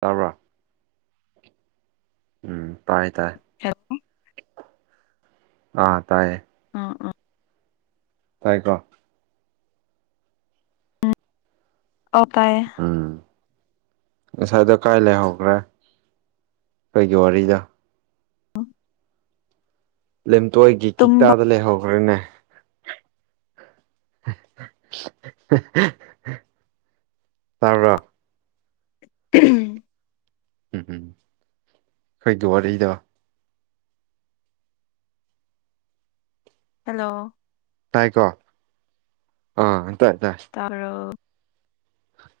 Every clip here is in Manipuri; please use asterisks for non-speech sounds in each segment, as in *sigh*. ꯇꯥꯕ꯭ꯔꯥ ꯎꯝ ꯇꯥꯏꯌꯦ ꯇꯥꯏ ꯍꯜꯂꯣ ꯑꯥ ꯇꯥꯏꯌꯦ ꯑꯥ ꯑꯥ ꯇꯥꯏꯀꯣ ꯑꯥꯎ ꯇꯥꯌꯦ ꯎꯝ ꯉꯁꯥꯏꯗꯣ ꯀꯥꯏ ꯂꯩꯍꯧꯈ꯭ꯔꯦ ꯑꯩꯒꯤ ꯋꯥꯔꯤꯗꯣ ꯂꯦꯝꯊꯣꯏꯒꯤ ꯇꯨꯝꯕ ꯀꯤꯇꯥꯗ ꯂꯩꯍꯧꯈ꯭ꯔꯅꯦ *inaudible* ꯇꯥꯕ꯭ꯔ *unintelligible* ꯎꯝ ꯎꯝ ꯈꯣꯏꯒꯤ ꯋꯥꯔꯤꯗꯣ ꯍꯜꯂꯣ ꯇꯥꯏꯀꯣ ꯑꯥ ꯇꯥꯏ ꯇꯥꯏ ꯇꯥꯕꯔꯣ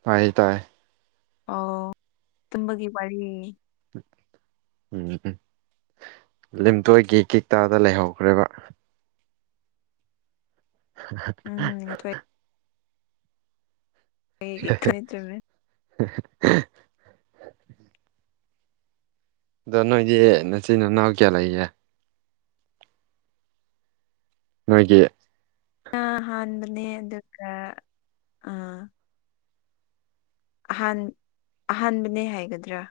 ꯇꯥꯏ ꯇꯥꯏ ꯑꯣ ꯇꯨꯝꯕꯒꯤ ꯋꯥꯔꯤ ꯎꯝ ꯎꯝ ꯂꯤꯝꯇꯣꯏꯒꯤ ꯀꯤꯛꯇꯗ ꯂꯩꯍꯧꯈ꯭ꯔꯦꯕ ꯎꯝ *unintelligible* ꯉꯁꯥꯏ ꯑꯩ ꯒꯤ ꯈꯟꯇꫪꯃꯦ ꯍ *unintelligible* ꯑꯗꯣ ꯅꯣꯏꯗꯤ ꯅꯆꯤꯟꯅꯥꯎ ꯀꯌꯥ ꯂꯩꯒꯦ ꯅꯣꯏꯒꯤ ꯑ ꯑꯥꯍꯥꯟꯕꯅꯦ ꯑꯗꯨ ꯒꯥ ꯑ ꯑꯍꯥꯟ ꯑꯍꯥꯟꯕꯅꯦ ꯍꯥꯏꯒꯗ꯭ꯔꯥ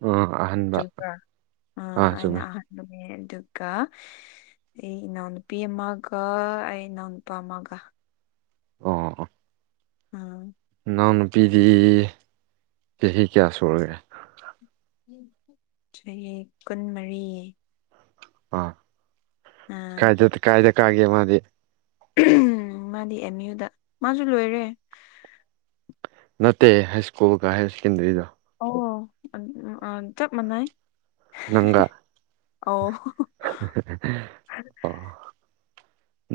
ꯎꯝ ꯑꯍꯟ ꯆꯨꯝꯕꯔ ‌ꯑꯥ‌ ꯑꯩꯅ ꯑꯍꯟ ꯅꯨꯃꯦ ꯑꯗꯨꯒ ꯑꯩ ꯏꯅꯥꯎ ꯅꯨꯄꯤ ꯑꯃꯒ ꯑꯩ ꯏꯅꯥꯎ ꯅꯨꯄꯥ ꯑꯃꯒ ꯑꯣ ꯎꯝ *unintelligible* ꯏꯅꯥꯎ ꯅꯨꯨꯄꯤꯗꯤ ꯆꯍꯤ ꯀꯌꯥ ꯁꯨꯔꯒꯦ ꯆꯍꯤ ꯀꯨꯟꯃꯔꯤ ꯑ ꯑꯥ ꯀꯥꯏꯗ ꯀꯥꯏꯗ ꯀꯥꯒꯦ ꯃꯥꯗꯤ ꯃꯥꯗꯤ ꯑꯦꯝ ꯌꯨꯗ ꯃꯥꯁꯨ ꯂꯣꯏꯔꯦ ꯅꯠꯇꯦ ꯍꯥꯏ ꯁ꯭ꯀꯨꯜꯒ ꯍꯥꯏꯌꯔ ꯁꯦꯀꯦꯟꯗꯔꯤꯒ ꯑꯣ ꯆꯞ ꯃꯥꯟꯅꯩ ꯅꯪꯒꯥ ꯑꯧ ꯑꯣ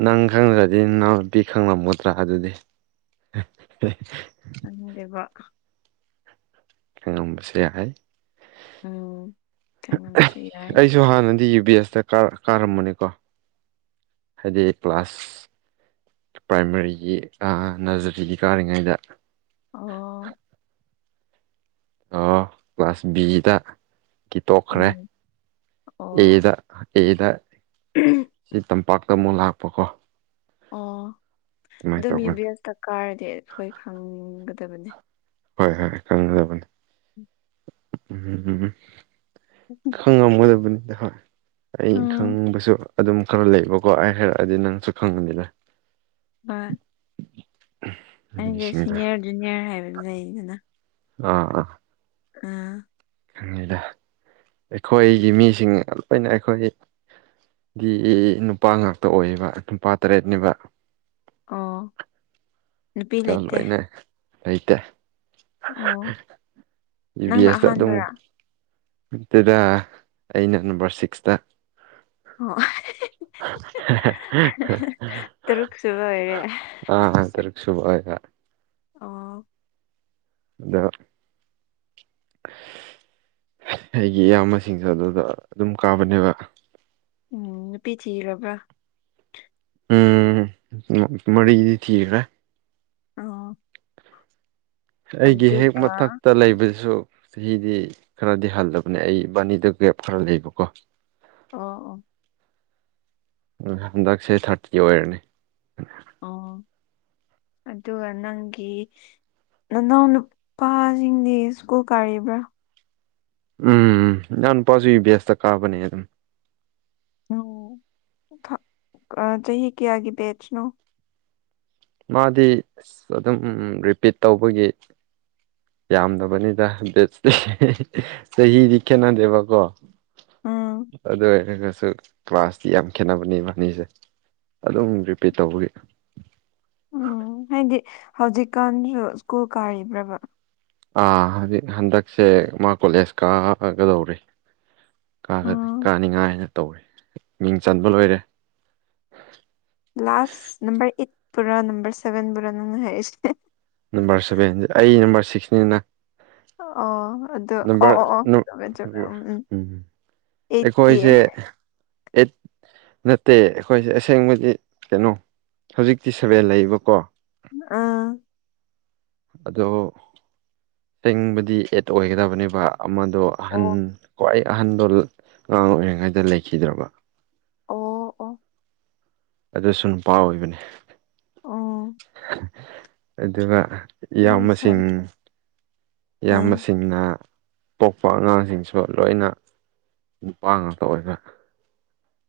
ꯅꯪ ꯈꯪꯗ꯭ꯔꯗꯤ ꯅꯅꯥꯎ ꯅꯨꯄꯤ ꯈꯪꯂꯝꯒꯗ꯭ꯔꯥ ꯑꯗꯨꯗꯤ *unintelligible* ꯉꯝꯕꯁ ꯌꯥ ꯍꯥꯏ ꯎꯝ ꯈꯉꯝꯕꯁꯨ ꯌꯥꯏ ꯑꯩꯁꯨ ꯍꯥꯟꯅꯗꯤ ꯌꯨ ꯕꯤ ꯑꯦꯁꯇ ꯀꯥꯔꯝꯕꯅꯤꯀꯣ ꯍꯥꯏꯗꯤ ꯀ꯭ꯂꯥꯁ ꯄ꯭ꯔꯥꯏꯃꯥꯔꯤꯒꯤ ꯅꯔꯖꯔꯤꯗꯤ ꯀꯥꯔꯤꯉꯩꯗ ꯑꯣ ꯀ꯭ꯂꯥꯁ ꯕꯤ ꯗ ꯒꯤ ꯇꯣꯛꯈ꯭ꯔꯦ ꯎꯝ ꯑꯦꯗ ꯀꯩꯗ ꯎꯝ ꯁꯤ ꯇꯝꯄꯥꯛꯇ ꯑꯃꯨꯛ ꯂꯥꯛꯄ ꯀꯣ ꯑꯣ ꯑꯗꯨ ꯃꯤ ꯇꯧꯕꯅꯤ ꯕꯦꯁꯇ ꯀꯥꯔꯗꯤ ꯑꯩꯈꯣꯏ ꯈꯪꯒꯗꯕꯅꯤ ꯍꯣꯏ ꯍꯣꯏ ꯈꯪꯖꯕꯅꯤ ꯎꯝꯝ ꯎꯝ ꯎꯝ ꯎ ꯈꯪ ꯉꯝꯒꯗꯕꯅꯤꯗ ꯍꯣꯏ ꯑ ꯎꯝ ꯈꯪꯕꯁꯨ ꯑꯗꯨꯝ ꯈꯔ ꯂꯩꯕꯀꯣ ꯑꯩ ꯍꯥꯏꯔꯛꯑꯗꯤ ꯅꯪꯁꯨ ꯈꯪꯒꯅꯤ ꯕꯥ *unintelligible* ꯑꯩꯗꯤ ꯃꯤꯁꯤꯡꯗꯣ ꯁꯤꯅꯤꯌꯔ ꯖꯨꯅꯤꯌꯔ ꯍꯥꯏꯕꯅꯦ ꯑ ꯑꯥ ꯎꯝ ꯈꯪꯉꯤꯗ ꯑꯩꯈꯣꯏꯒꯤ ꯃꯤꯁꯤꯡ ꯂꯣꯏꯅ ꯑꯩꯈꯣꯏ ꯒꯤꯗꯤ ꯅꯨꯄꯥ ꯉꯥꯛꯇ ꯑꯣꯏꯌꯦꯕ ꯅꯨꯄꯥ ꯇꯔꯦꯠꯅꯦꯕ ꯑꯣ ꯅꯨꯄꯤ ꯂꯩꯇꯦ ꯂꯣꯏꯅ ꯂꯩꯇꯦ ꯑꯣ ꯏꯕꯤ ꯅꯪꯅ ꯑꯁꯗ ꯑꯗꯨꯝ ꯑꯍꯥꯟꯕꯔꯥ ꯑꯗꯨꯗ ꯑꯩꯅ ꯅꯝꯕꯔ ꯁꯤꯛꯁꯇ ꯑꯣ ꯇꯔꯨꯛ ꯁꯨꯕ ꯑꯣꯏꯔꯦ *unintelligible* ꯑ ꯇꯔꯤꯛꯁꯨꯨꯕ ꯍꯥꯏ ꯑꯥ ꯑꯗ ꯑꯩꯒꯤ ꯏꯌꯥꯝꯕꯁꯤꯡꯁꯨ ꯑꯗꯨꯗ ꯑꯗꯨꯝ ꯀꯥꯕꯅꯦꯕ ꯎꯝ ꯅꯨꯄꯤ ꯊꯤꯔꯕ꯭ꯔꯥ ꯎꯝ ꯃꯔꯤꯗꯤ ꯊ꯭ꯔ ꯑ *unintelligible* ꯑꯩꯒꯤ ꯍꯦꯛ ꯃꯊꯛꯇ ꯂꯩꯕꯖꯨ ꯆꯍꯤꯗꯤ ꯈꯔꯗꯤ ꯍꯜꯂꯕꯅꯦ ꯑꯩ ꯏꯕꯥꯅꯤꯗ ꯀꯒꯦꯞ ꯈꯔ ꯂꯩꯕꯀꯣ ꯑꯣ ꯑꯣ ꯎ ꯍꯟꯗꯛꯁꯦ ꯊꯥꯔꯇꯤ ꯑꯣꯏꯔꯅꯤ ꯑꯣ ꯑꯗꯨꯒ ꯅꯪꯒꯤ ꯅꯅꯥꯎ ꯅꯨꯄꯥꯁꯤꯡꯗꯤ ꯁ꯭ꯀꯨꯜ ꯀꯥꯔꯤꯕ꯭ꯔꯥ ꯎꯝ ꯏꯅꯥꯎꯅꯨꯄꯥꯁꯨ ꯕꯦꯁꯇ ꯀꯥꯕꯅꯦ ꯅꯪ ꯐꯥ ꯑꯥ ꯆꯍꯤ ꯀꯌꯥꯒꯤ ꯕꯦꯆꯅꯣ ꯃꯥꯗꯤ ꯑꯁ ꯑꯗꯨꯝ ꯔꯤꯄꯤꯠ ꯇꯧꯕꯒꯤ ꯌꯥꯝꯗꯕꯅꯤꯗꯦ ꯆꯍꯤꯗꯤ ꯈꯦꯠꯅꯗꯦꯕꯀꯣ ꯎꯝ ꯑꯗꯨ ꯑꯣꯢꯔꯒꯁꯨ ꯀ꯭ꯂꯥꯁꯇꯤ ꯌꯥꯝ ꯈꯦꯠꯅꯕꯅꯤ ꯏꯕꯥꯅꯤꯖꯦ ꯑꯗꯨꯝ ꯔꯤꯄꯤꯠ ꯇꯧꯕꯒꯤ ꯎꯝ ꯍꯥꯏꯗꯤ ꯍꯧꯖꯤꯛꯀꯥꯟꯁꯨ ꯁ꯭ꯀꯨꯜ ꯀꯥꯔꯤꯕ꯭ꯔꯕꯥ ꯑꯥ ꯍꯧꯖꯤꯛ ꯍꯟꯗꯛꯁꯦ ꯃꯥ ꯀꯣꯂꯦꯖ ꯀꯥꯒꯗꯧꯔꯤ ꯎꯝ ꯀꯥꯒꯅꯤ ꯀꯥꯅꯤꯉꯥꯏꯅ ꯇꯧꯔꯦ ꯃꯤꯡ ꯆꯟꯕ ꯂꯣꯏꯔꯦ ꯂꯥꯁꯇ ꯅꯝꯕꯔ ꯑꯩꯠ ꯄꯨꯔꯥ ꯅꯝꯕꯔ ꯁꯚꯦꯟ ꯕꯨꯔꯥ ꯅꯪꯅ ꯍꯥꯏꯔꯤꯁꯦ ꯅꯝꯕꯔ ꯁꯚꯦꯟ ꯑꯩ ꯅꯝꯕꯔ ꯁꯤꯛꯁꯅꯤꯅ ꯑꯣ ꯑꯗꯨ ꯑꯣ ꯅꯝꯕꯔ ꯑꯣ ꯑꯣ ꯆꯃꯦ ꯆꯃꯦ ꯎꯝ ꯎꯝ ꯑꯩꯠꯇꯤ ꯑꯩꯈꯣꯏꯖꯦ ꯑꯦꯠ ꯅꯠꯇꯦ ꯑꯩꯈꯣꯏꯖꯦ ꯑꯁꯦꯡꯕꯗꯤ ꯀꯩꯅꯣ ꯍꯧꯖꯤꯛꯇꯤ ꯁꯚꯦꯟ ꯂꯩꯕꯀꯣ ꯑꯥ ꯑꯗꯣ ꯁꯦꯡꯕꯗꯤ ꯑꯦꯠ ꯑꯣꯏꯒꯗꯕꯅꯤꯕ ꯑꯃꯗꯣ ꯑꯍꯟ ꯑꯣ ꯈ꯭ꯋꯥꯏ ꯑꯍꯟꯕ ꯑꯉꯥꯡ ꯑꯣꯏꯔꯤꯉꯩꯗ ꯂꯩꯈꯤꯗ꯭ꯔꯕ ꯑꯣ ꯑꯣ ꯑꯗꯨꯁꯨ ꯅꯨꯄꯥ ꯑꯣꯏꯕꯅꯦ ꯑꯣ ꯑꯗꯨꯒ ꯕꯦꯔꯤ ꯏꯌꯥꯝꯕꯁꯤꯡ ꯁꯣꯔꯤ ꯑꯥ ꯏꯌꯥꯝꯕꯁꯤꯡꯅ ꯄꯣꯛꯄ ꯑꯉꯥꯡꯁꯤꯡꯁꯨ ꯂꯣꯏꯅ ꯅꯨꯄꯥ ꯉꯥꯛꯇ ꯑꯣꯏꯕ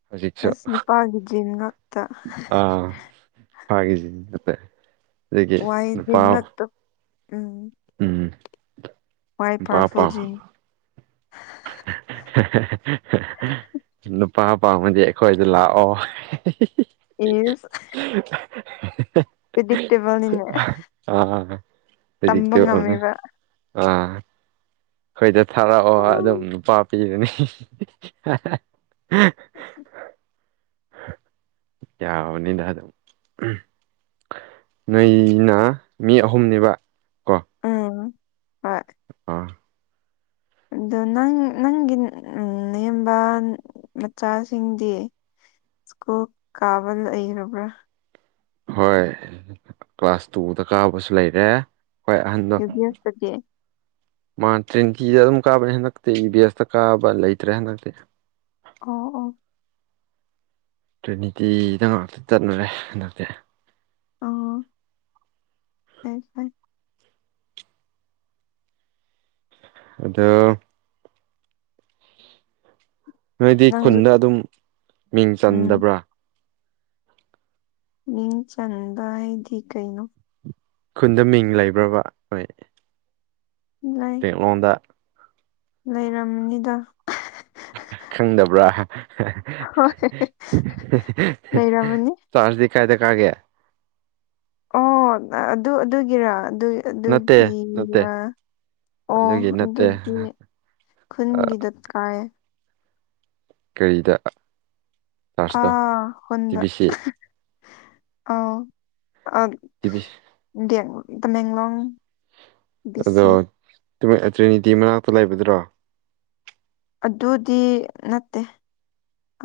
ꯍꯧꯖꯤꯛꯁꯨ ꯑꯁ ꯅꯨꯄꯥꯒꯤ ꯖꯤꯟ ꯉꯥꯛ ꯑꯥ ꯅꯨꯄꯥꯒꯤ ꯖꯤꯟ ꯉꯥꯛꯇ ꯋꯥꯏ ꯖꯤꯟ ꯉꯥꯛꯇ ꯎꯝ ꯎꯝ ꯋꯥꯏ ꯅꯨꯄꯥ ꯄꯥꯔꯐꯨꯜ ꯄꯥꯝ ꯖꯤꯟ ꯅꯨꯄꯥ ꯄꯥꯝꯃꯗꯤ ꯑꯩꯈꯣꯏꯗ ꯂꯥꯛꯑꯣ ꯢꯁ ꯄ꯭ꯔꯤꯗꯤꯛꯇꯦꯕꯜꯅꯤꯅꯦ *unintelligible* ꯑꯥ ꯇꯝꯕ ꯉꯝꯃꯦꯕ *unintelligible* ꯑꯥ ꯑꯩꯈꯣꯏꯗ ꯊꯥꯔꯛꯑꯣ ꯑꯗꯨꯝ ꯎꯝ ꯅꯨꯄꯥ ꯄꯤꯒꯅꯤ *unintelligible* ꯅꯩꯢꯅ ꯃꯤ ꯑꯍꯨꯝꯅꯦꯕ ꯎꯝ ꯍꯣꯏ ꯑ ꯑꯗꯣ ꯅꯪ ꯅꯪꯒꯤ ꯅꯌꯨꯝꯕ ꯃꯆꯥꯁꯤꯡꯗꯤ ꯁ꯭ꯀꯨꯜ ꯀꯥꯕ ꯂꯩꯔꯕ꯭ꯔꯥ ꯍꯣꯏ ꯀ꯭ꯂꯥꯁ ꯇꯨꯗ ꯀꯥꯕꯁꯨ ꯂꯩꯔꯦ ꯈ꯭ꯋꯥꯢ ꯑꯍꯟꯗꯣ ꯌꯨ ꯕꯤ ꯑꯦꯁꯇꯗꯤ ꯃꯥ ꯇ꯭ꯔꯦꯟꯀꯤꯗ ꯑꯗꯨꯝ ꯀꯥꯕꯅꯤ ꯍꯟꯗꯛꯇꯤ ꯏꯕꯦꯁꯇ ꯀꯥꯕ ꯂꯩꯇ꯭ꯔꯦ ꯍꯟꯗꯛꯇꯤ ꯑꯣ ꯑꯣ ꯇ꯭ꯔꯦꯅꯤꯇꯤꯗ ꯉꯥꯛꯇ ꯆꯠꯅꯔꯦ ꯍꯟꯗꯛꯇꯤ ꯑꯣ *unintelligible* ꯑꯗꯣ ꯅꯣꯏꯗꯤ ꯅꯪꯁꯨ ꯈꯨꯟꯗ ꯑꯗꯨꯝ ꯃꯤꯡ ꯎꯝ ꯆꯟꯗꯕ꯭ꯔꯥ ꯃꯤꯡ ꯆꯟꯕ ꯍꯥꯏꯗꯤ ꯀꯩꯅꯣ ꯈꯨꯟꯗ ꯃꯤꯡ ꯂꯩꯕ꯭ꯔꯥꯕ ꯅꯣꯏ ꯂꯩ *unintelligible* ꯂꯩꯔꯝꯅꯤꯗ ꯈꯪꯗꯕ꯭ꯔꯥ ꯍꯣꯏ ꯂꯩꯔꯝꯃꯅꯤ ꯆꯥꯔꯁꯇꯤ ꯀꯥꯏꯗ ꯀꯥꯒꯦ ꯑꯣ ꯑꯗꯨ ꯑꯗꯨꯒꯤꯔꯥ ꯑꯗꯨ ꯅꯠꯇꯦ ꯅꯠꯇꯦ ꯑꯗꯨꯒꯤꯔ ꯑꯣ ꯑꯗꯨꯒꯤ ꯅꯠꯇꯦ ꯑꯗꯨꯗꯤ ꯈꯨꯟꯒꯤꯗ ꯀꯥꯏ ꯀꯩꯗꯥ ꯑꯥ ꯍꯗ ꯕꯤ ꯁꯤ ꯑ ꯑ *unintelligible* *inaudible* ꯇꯤꯚꯤ *inaudible* *unintelligible* ꯏ ꯕꯦꯡꯡꯂꯣꯡ ꯑꯗꯣ ꯇ꯭ꯔꯤꯅꯤꯇꯤ ꯃꯅꯥꯛꯇ ꯂꯩꯕꯗꯨꯔꯣ ꯑꯗꯨꯗꯤ ꯅꯠꯇꯦ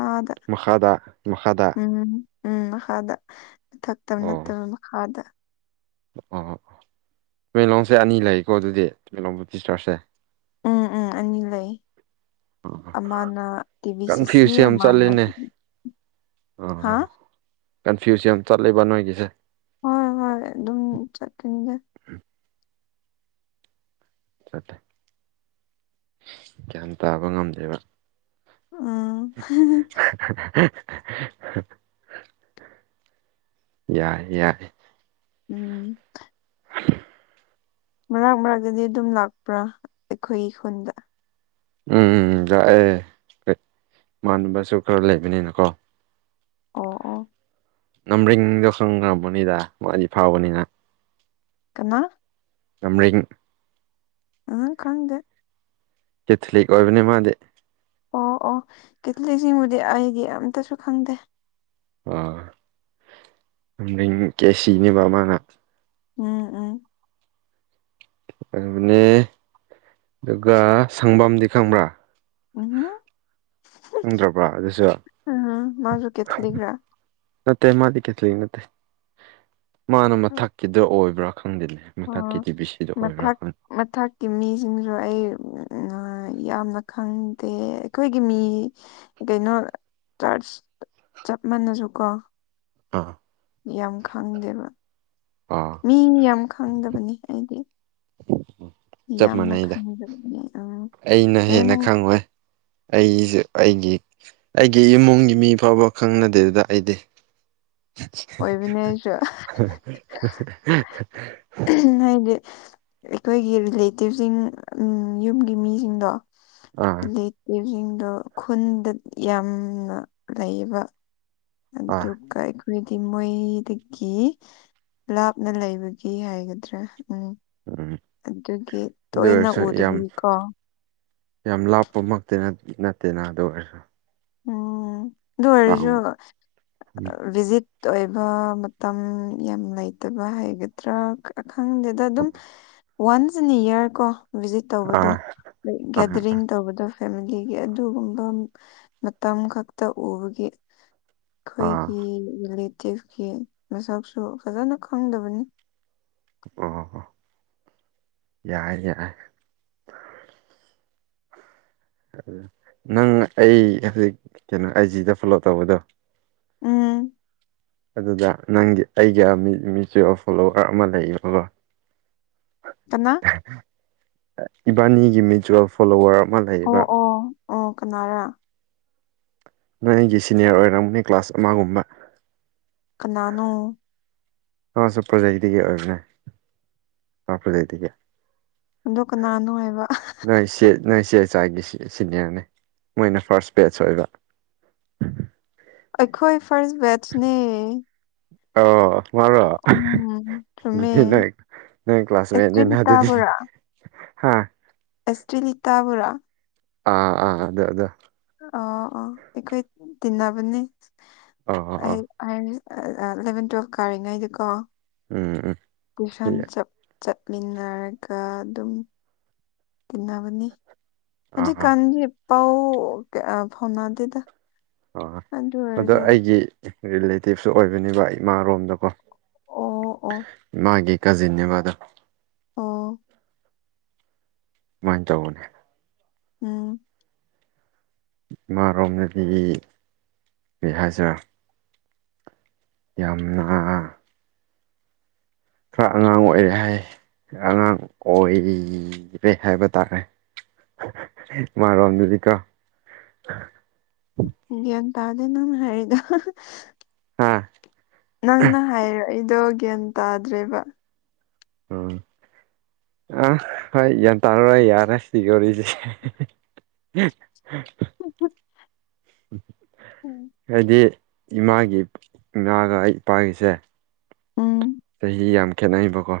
ꯑꯥꯗ ꯃꯈꯥꯗ ꯃꯈꯥꯗ ꯎꯝ ꯎꯝ ꯃꯈꯥꯗ ꯊꯛꯇꯕ ꯑꯣ ꯅꯠꯇꯕ ꯃꯈꯥꯗ ꯑꯣ ꯇꯃꯦꯡꯂꯣꯡꯁꯦ ꯑꯅꯤ ꯂꯩꯀꯣ ꯑꯗꯨꯗꯤ ꯇꯃꯦꯡꯂꯣꯡꯕꯨ ꯇꯤꯁꯇꯔꯁꯦ ꯎꯝ ꯎꯝ ꯑꯅꯤ ꯂꯩ ꯑꯣ ꯑꯃꯅ ꯇꯤꯚꯤ ꯁꯤꯁꯤ ꯀꯟꯐ꯭ꯌꯨꯁ ꯑꯃꯅ ꯍꯥ ꯎꯝ ꯀꯟꯐ꯭ꯌꯨꯁ ꯌꯥꯝ ꯆꯠꯂꯦꯕ ꯅꯣꯏꯒꯤꯁꯦ ꯍꯣꯏ ꯍꯣꯏ ꯑꯗꯨꯝ ꯆꯠꯀꯅꯤꯒꯦ ꯆꯠꯇꯦ ꯒ꯭ꯌꯥꯟ ꯇꯥꯕ ꯉꯝꯗꯦꯕ ꯎꯝ *unintelligible* ꯌꯥꯏ ꯌꯥꯏ ꯎꯝ ꯑ *unintelligible* *inaudible* ꯃꯔꯛ ꯃꯔꯛꯇꯗꯤ ꯑꯗꯨꯝ ꯂꯥꯛꯄ꯭ꯔꯥ ꯑꯩꯈꯣꯏ ꯈꯨꯟꯗ ꯎꯝ ꯂꯥꯛꯑꯦ ꯃꯅꯕꯁꯨ ꯈꯔ ꯂꯩꯕꯅꯤꯅꯀꯣ ꯑꯣ ꯑꯣ ꯅꯝꯕꯔꯔꯤꯡꯗꯣ ꯈꯪꯔꯝꯒꯅꯤꯗ ꯃꯥꯗꯤ ꯐꯥꯎꯕꯅꯤꯅ ꯀꯅꯥ ꯅ *unintelligible* *inaudible* ꯑ ꯀꯪꯗꯦ ꯑꯦꯊꯂꯤꯛ ꯑꯣꯏꯕꯅꯦ ꯃꯥꯗꯤ ꯑꯣ ꯑꯣ ꯀꯦꯠꯂꯤꯛꯁꯤꯡꯕꯨꯗꯤ ꯑꯩꯗꯤ ꯑꯝꯇꯁꯨ ꯈꯪꯗꯦ ꯑ ꯅꯡ ꯀꯦ ꯁꯤꯅꯦꯕ ꯑꯃ ꯃꯥꯅ *inaudible* ꯎꯝ ꯎꯝ ꯑꯗꯨꯒꯅꯦ ꯑꯗꯨꯒ ꯁꯪꯕꯝꯗꯤ ꯈꯪꯕ꯭ꯔꯥ ꯎ ꯎꯝ ꯈꯪꯗ꯭ꯔꯕ꯭ꯔꯥ ꯑꯗꯨꯁꯨ ꯑꯥ ꯃꯥꯖꯨ ꯀꯦꯊꯂꯤꯛꯔꯥ ꯅꯠꯇꯦ ꯃꯥꯗꯤ ꯀꯦꯊꯂꯤꯛ ꯅꯠꯇꯦ ꯃꯥꯅ ꯃꯊꯛꯀꯤꯗ ꯑꯣꯏꯕ꯭ꯔꯥ ꯈꯪꯗꯦꯅꯦ ꯃꯊꯛꯀꯤ ꯑꯣ ꯗꯤ ꯕꯤ ꯁꯤꯗ ꯑꯣꯏꯕꯔ꯭ ꯃꯊꯛ *unintelligible* ꯃꯊꯛꯀꯤ ꯃꯤꯖꯤꯡꯖꯨ ꯑꯩ ꯌꯥꯝꯅ ꯈꯪꯗꯦ ꯑꯩꯈꯣꯏꯒꯤ ꯃꯤ ꯀꯩꯅꯣ ꯆꯥꯔꯖ ꯆꯞ ꯃꯥꯟꯅꯁꯨ ꯀꯣ ꯑꯥ ꯌꯥꯝ ꯈꯪꯗꯦꯕ ꯑꯥ ꯃꯤ ꯌꯥꯝ ꯈꯪꯗꯕꯅꯤ ꯍꯥꯏꯗꯤ ꯆꯞ ꯌꯥꯝꯅ ꯃꯥꯟꯅꯩꯗ ꯈꯟꯖꯕꯅꯤ ꯑꯝ ꯑꯦ ꯅꯪ ꯑꯩꯁꯦ ꯑꯩꯒꯤ ꯑꯩꯒꯤ ꯏꯃꯨꯡꯒꯤ ꯃꯤ ꯐꯥꯎꯕ ꯈꯪꯅꯗꯦꯗ ꯑꯩꯗꯤ ꯑꯣꯏꯕꯅꯦ ꯑꯩꯁꯨ *unintelligible* ꯅꯣꯏꯗꯤ ꯑꯩꯈꯣꯏꯒꯤ ꯔꯤꯂꯦꯇꯤꯞꯁꯤꯡ ꯎ ꯌꯨꯝꯒꯤ ꯃꯤꯁꯤꯡꯗꯣ ꯑ *unintelligible* *inaudible* ꯂꯩꯇ꯭ꯁꯤꯡꯗꯣ ꯈꯨꯟꯗ ꯌꯥꯝꯅ ꯂꯩꯕ ꯑ *unintelligible* *inaudible* ꯂꯨꯀꯥꯏ ꯈꯏꯗꯤ ꯃꯣꯏꯀꯤ ꯂꯥꯞꯅ ꯂꯩꯕ ꯐꯖꯕꯒꯤ ꯍꯥꯏꯒꯗ꯭ꯔꯥ ꯎꯝ ꯎꯝ ꯑꯗꯨꯒꯤ ꯑꯗꯨ ꯇꯣꯏꯅ ꯑꯣꯏꯔꯁꯨ ꯌꯥꯝ ꯎꯗꯣꯔꯤꯀꯣ ꯌꯥꯝ ꯂꯥꯞꯄꯃꯛꯇꯤ ꯅꯠ ꯅꯠꯇꯦꯅ ꯑꯗꯨ ꯑꯣꯏꯔꯁꯨ ꯎꯝ ꯑꯗꯨ ꯑꯣꯏꯔꯖꯨ ꯇꯥꯎꯟ ꯚꯤꯖꯤꯠ ꯇꯣꯏꯌꯦꯕ ꯃꯇꯝ ꯌꯥꯝ ꯂꯩꯇꯕ ꯍꯥꯏꯒꯗ꯭ꯔꯥ ꯑ ꯈꯪꯗꯦꯗ ꯑꯗꯨꯝ ꯋꯥꯟꯁ ꯑꯦꯟ ꯏꯌꯥꯔ ꯀꯣ ꯚꯤꯖꯤꯠ ꯇꯧꯕꯗꯣ ꯑꯥ ꯑꯥ ꯒꯦꯗꯔꯤꯡ ꯇꯧꯕꯗꯣ ꯐꯦꯃꯤꯂꯤꯒꯤ ꯑꯗꯨꯒꯨꯝꯕ ꯃꯇꯝ ꯈꯛꯇ ꯎꯕꯒꯤ ꯑꯥ ꯈꯣꯏꯒꯤ ꯂꯤꯠ ꯇꯦꯐꯀꯤ ꯃꯁꯛꯁꯨ ꯐꯖꯅ ꯈꯪꯗꯕꯅꯤ ꯑꯣ ꯑꯣ ꯑꯣ ꯌꯥꯏ ꯌꯥꯏ ꯑꯗꯨ ꯅꯪ ꯑꯩ ꯍꯧꯖꯤꯛ ꯀꯩꯅꯣ ꯑꯥꯏꯖꯤꯗ ꯐꯣꯂꯣ ꯇꯧꯕꯗꯣ ꯎꯝ *unintelligible* *inaudible* ꯑꯗꯨꯗ ꯅꯪꯒꯤ ꯑꯩꯒꯤ ꯃꯤꯆꯤꯌꯦꯜ ꯐꯣꯂꯣꯋꯔ ꯑꯃ ꯂꯩꯌꯦꯕꯀꯣ ꯀꯅꯥ ꯏꯕꯥꯅꯤꯒꯤ ꯃꯤꯆꯨꯋꯦꯜꯐ ꯐꯣꯂꯣꯋꯔ ꯑꯃ ꯂꯩ ꯑꯣ ꯑꯣ ꯑꯣ ꯀꯅꯥꯔ ꯏꯕꯥꯅꯤꯒꯤ ꯁꯤꯅꯤꯌꯔ ꯒꯨꯝꯕ ꯑꯣꯏꯔꯝꯅꯤ ꯀ꯭ꯂꯥꯁ ꯑꯃꯒꯨꯝꯕ ꯀꯅꯥꯅꯣ ꯑꯁꯨ ꯄ꯭ꯔꯣꯖꯦꯛꯇꯒꯤ ꯑꯣꯏꯕꯅꯦ ꯄ꯭ꯔꯣꯖꯦꯛꯇꯒꯤ ꯑꯗꯣ ꯀꯅꯥꯅꯣ ꯍꯥꯏꯕ ꯅꯣꯏ ꯆꯦ ꯅꯣꯏ ꯏ ꯆꯦ ꯏ ꯆꯥꯏꯒꯤ ꯁꯤꯅꯤꯌꯔꯅꯦ ꯃꯣꯏꯅ ꯐꯥꯔꯁ ꯄꯦꯖ ꯑꯣꯏꯕ *unintelligible* *inaudible* ꯑꯩꯈꯣꯏ ꯐꯔꯁ ꯕꯦꯠꯁꯅꯦ ꯑꯣ ꯋꯥꯔꯣ ꯎꯝ ꯆꯨꯝꯃꯦ ꯑꯗꯨꯗꯤ ꯅꯣꯏ ꯅꯣꯏ ꯀ꯭ꯂꯥꯁꯃꯦꯠꯅꯤꯅ ꯑꯗꯨꯗꯤ ꯑꯦꯁꯇ꯭ꯔꯤꯂꯤꯇꯥꯕꯨꯔꯥ ꯍꯥꯥ ꯑꯁꯇ꯭ꯔꯤꯂꯤꯇꯥ ꯕꯨꯔꯥ ꯑꯥ ꯑꯥ ꯑꯗꯦ ꯑꯗꯦ *unintelligible* *inaudible* ꯑꯥ ꯑꯉꯥꯪ ꯑꯩꯈꯣꯏ ꯇꯤꯟꯅꯕꯅꯤ ꯑꯣ ꯑꯣ ꯑꯣ *unintelligible* *inaudible* ꯑ ꯏꯂꯕꯦꯟ ꯇꯨꯋꯦꯜ ꯀꯔꯤꯉꯥꯏꯗꯤꯀꯣ ꯎꯝ ꯎꯝ *unintelligible* *inaudible* ꯇꯨꯏꯁꯟ ꯆꯞ ꯆꯠꯃꯤꯟꯅꯔꯒ ꯑꯗꯨꯝ ꯇꯤꯟꯅꯕꯅꯦ ꯑꯥ ꯍꯧꯖꯤ ꯑꯥ ꯀꯥꯟꯗꯤ ꯄꯥꯎ ꯀꯌꯥ ꯐꯥꯎꯅꯥꯗꯦꯗ ꯑꯣ ꯑꯗꯣ ꯑꯩꯒꯤ ꯔꯤꯂꯦꯇꯤꯞꯁꯨ ꯑꯣꯏꯕꯅꯦꯕ ꯏꯃꯥꯔꯣꯝꯗꯀꯣ ꯑꯣ ꯑꯣ ꯃꯥꯒꯤ ꯀꯖꯤꯟꯅꯦꯕꯗꯣ ꯑꯣ ꯃꯥꯏꯟ ꯇꯧꯕꯅꯦ ꯎꯝ *unintelligible* *inaudible* ꯏꯃꯥꯔꯣꯝꯗꯒꯤ ꯀꯩ ꯍꯥꯏꯁꯦꯔ ꯌꯥꯝꯅ ꯈꯔ ꯑꯉꯥꯡ ꯑꯣꯏꯔꯦ ꯍꯥꯏ ꯈꯔ ꯑꯉꯥꯡ ꯑꯣꯏꯔꯦ ꯍꯥꯏꯕ ꯇꯥꯔꯦ ꯃꯥꯔꯣꯝꯗꯨꯗꯤ ꯀꯣ ꯒꯔꯥꯟꯗ ꯊꯥꯗꯦ ꯅꯪꯅꯍꯥꯏꯔꯤꯗꯣ *unintelligible* *inaudible* ꯍꯥꯥ ꯅꯪꯅ ꯍꯥꯏꯔꯛ ꯏꯗꯣ ꯒ꯭ꯌꯥꯟ ꯇꯥꯗ꯭ꯔꯦꯕ ꯎꯝ ꯑꯥ ꯍꯣꯏ ꯒ꯭ꯌꯥꯟ ꯇꯥꯔꯔ‌ꯣꯏ ꯌꯥꯔꯦ ꯁꯤꯒꯤ ꯋꯥꯔꯤꯖꯤ ꯎꯝ *unintelligible* ꯍꯥꯏꯗꯤ ꯏꯃꯥꯒꯤ ꯉꯥꯒ ꯑꯩ ꯏꯄꯥꯒꯤꯁꯦ ꯎꯝ ꯆꯍꯤ ꯌꯥꯝ ꯈꯦꯠꯅꯩꯕꯀꯣ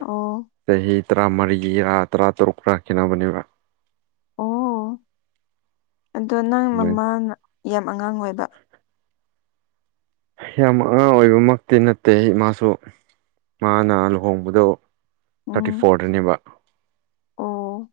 ꯑꯣ ꯆꯍꯤ ꯇꯔꯥꯃꯔꯤꯔ ꯇꯔꯥ ꯇꯔꯨꯛ ꯔ ꯈ‌ꯦꯟꯅꯕꯅꯦꯕ ꯑꯣ ꯑꯗꯣ ꯅꯪ ꯑꯗꯨꯃꯥꯏꯅ ꯃꯃꯥꯅ ꯌꯥꯝ ꯑꯉꯥꯡ ꯑꯣꯏꯕ ꯌꯥꯝ ꯑꯉꯥꯡ ꯑꯣꯏꯕꯃꯛꯇꯤ ꯅꯠꯇꯦ ꯏ ꯃꯥꯁꯨ ꯃꯥꯅ ꯂꯨꯍꯣꯡꯕꯗꯣ ꯎꯝ ꯊꯥꯔꯇꯤ ꯐꯣꯔꯗꯅꯦꯕ ꯑꯣ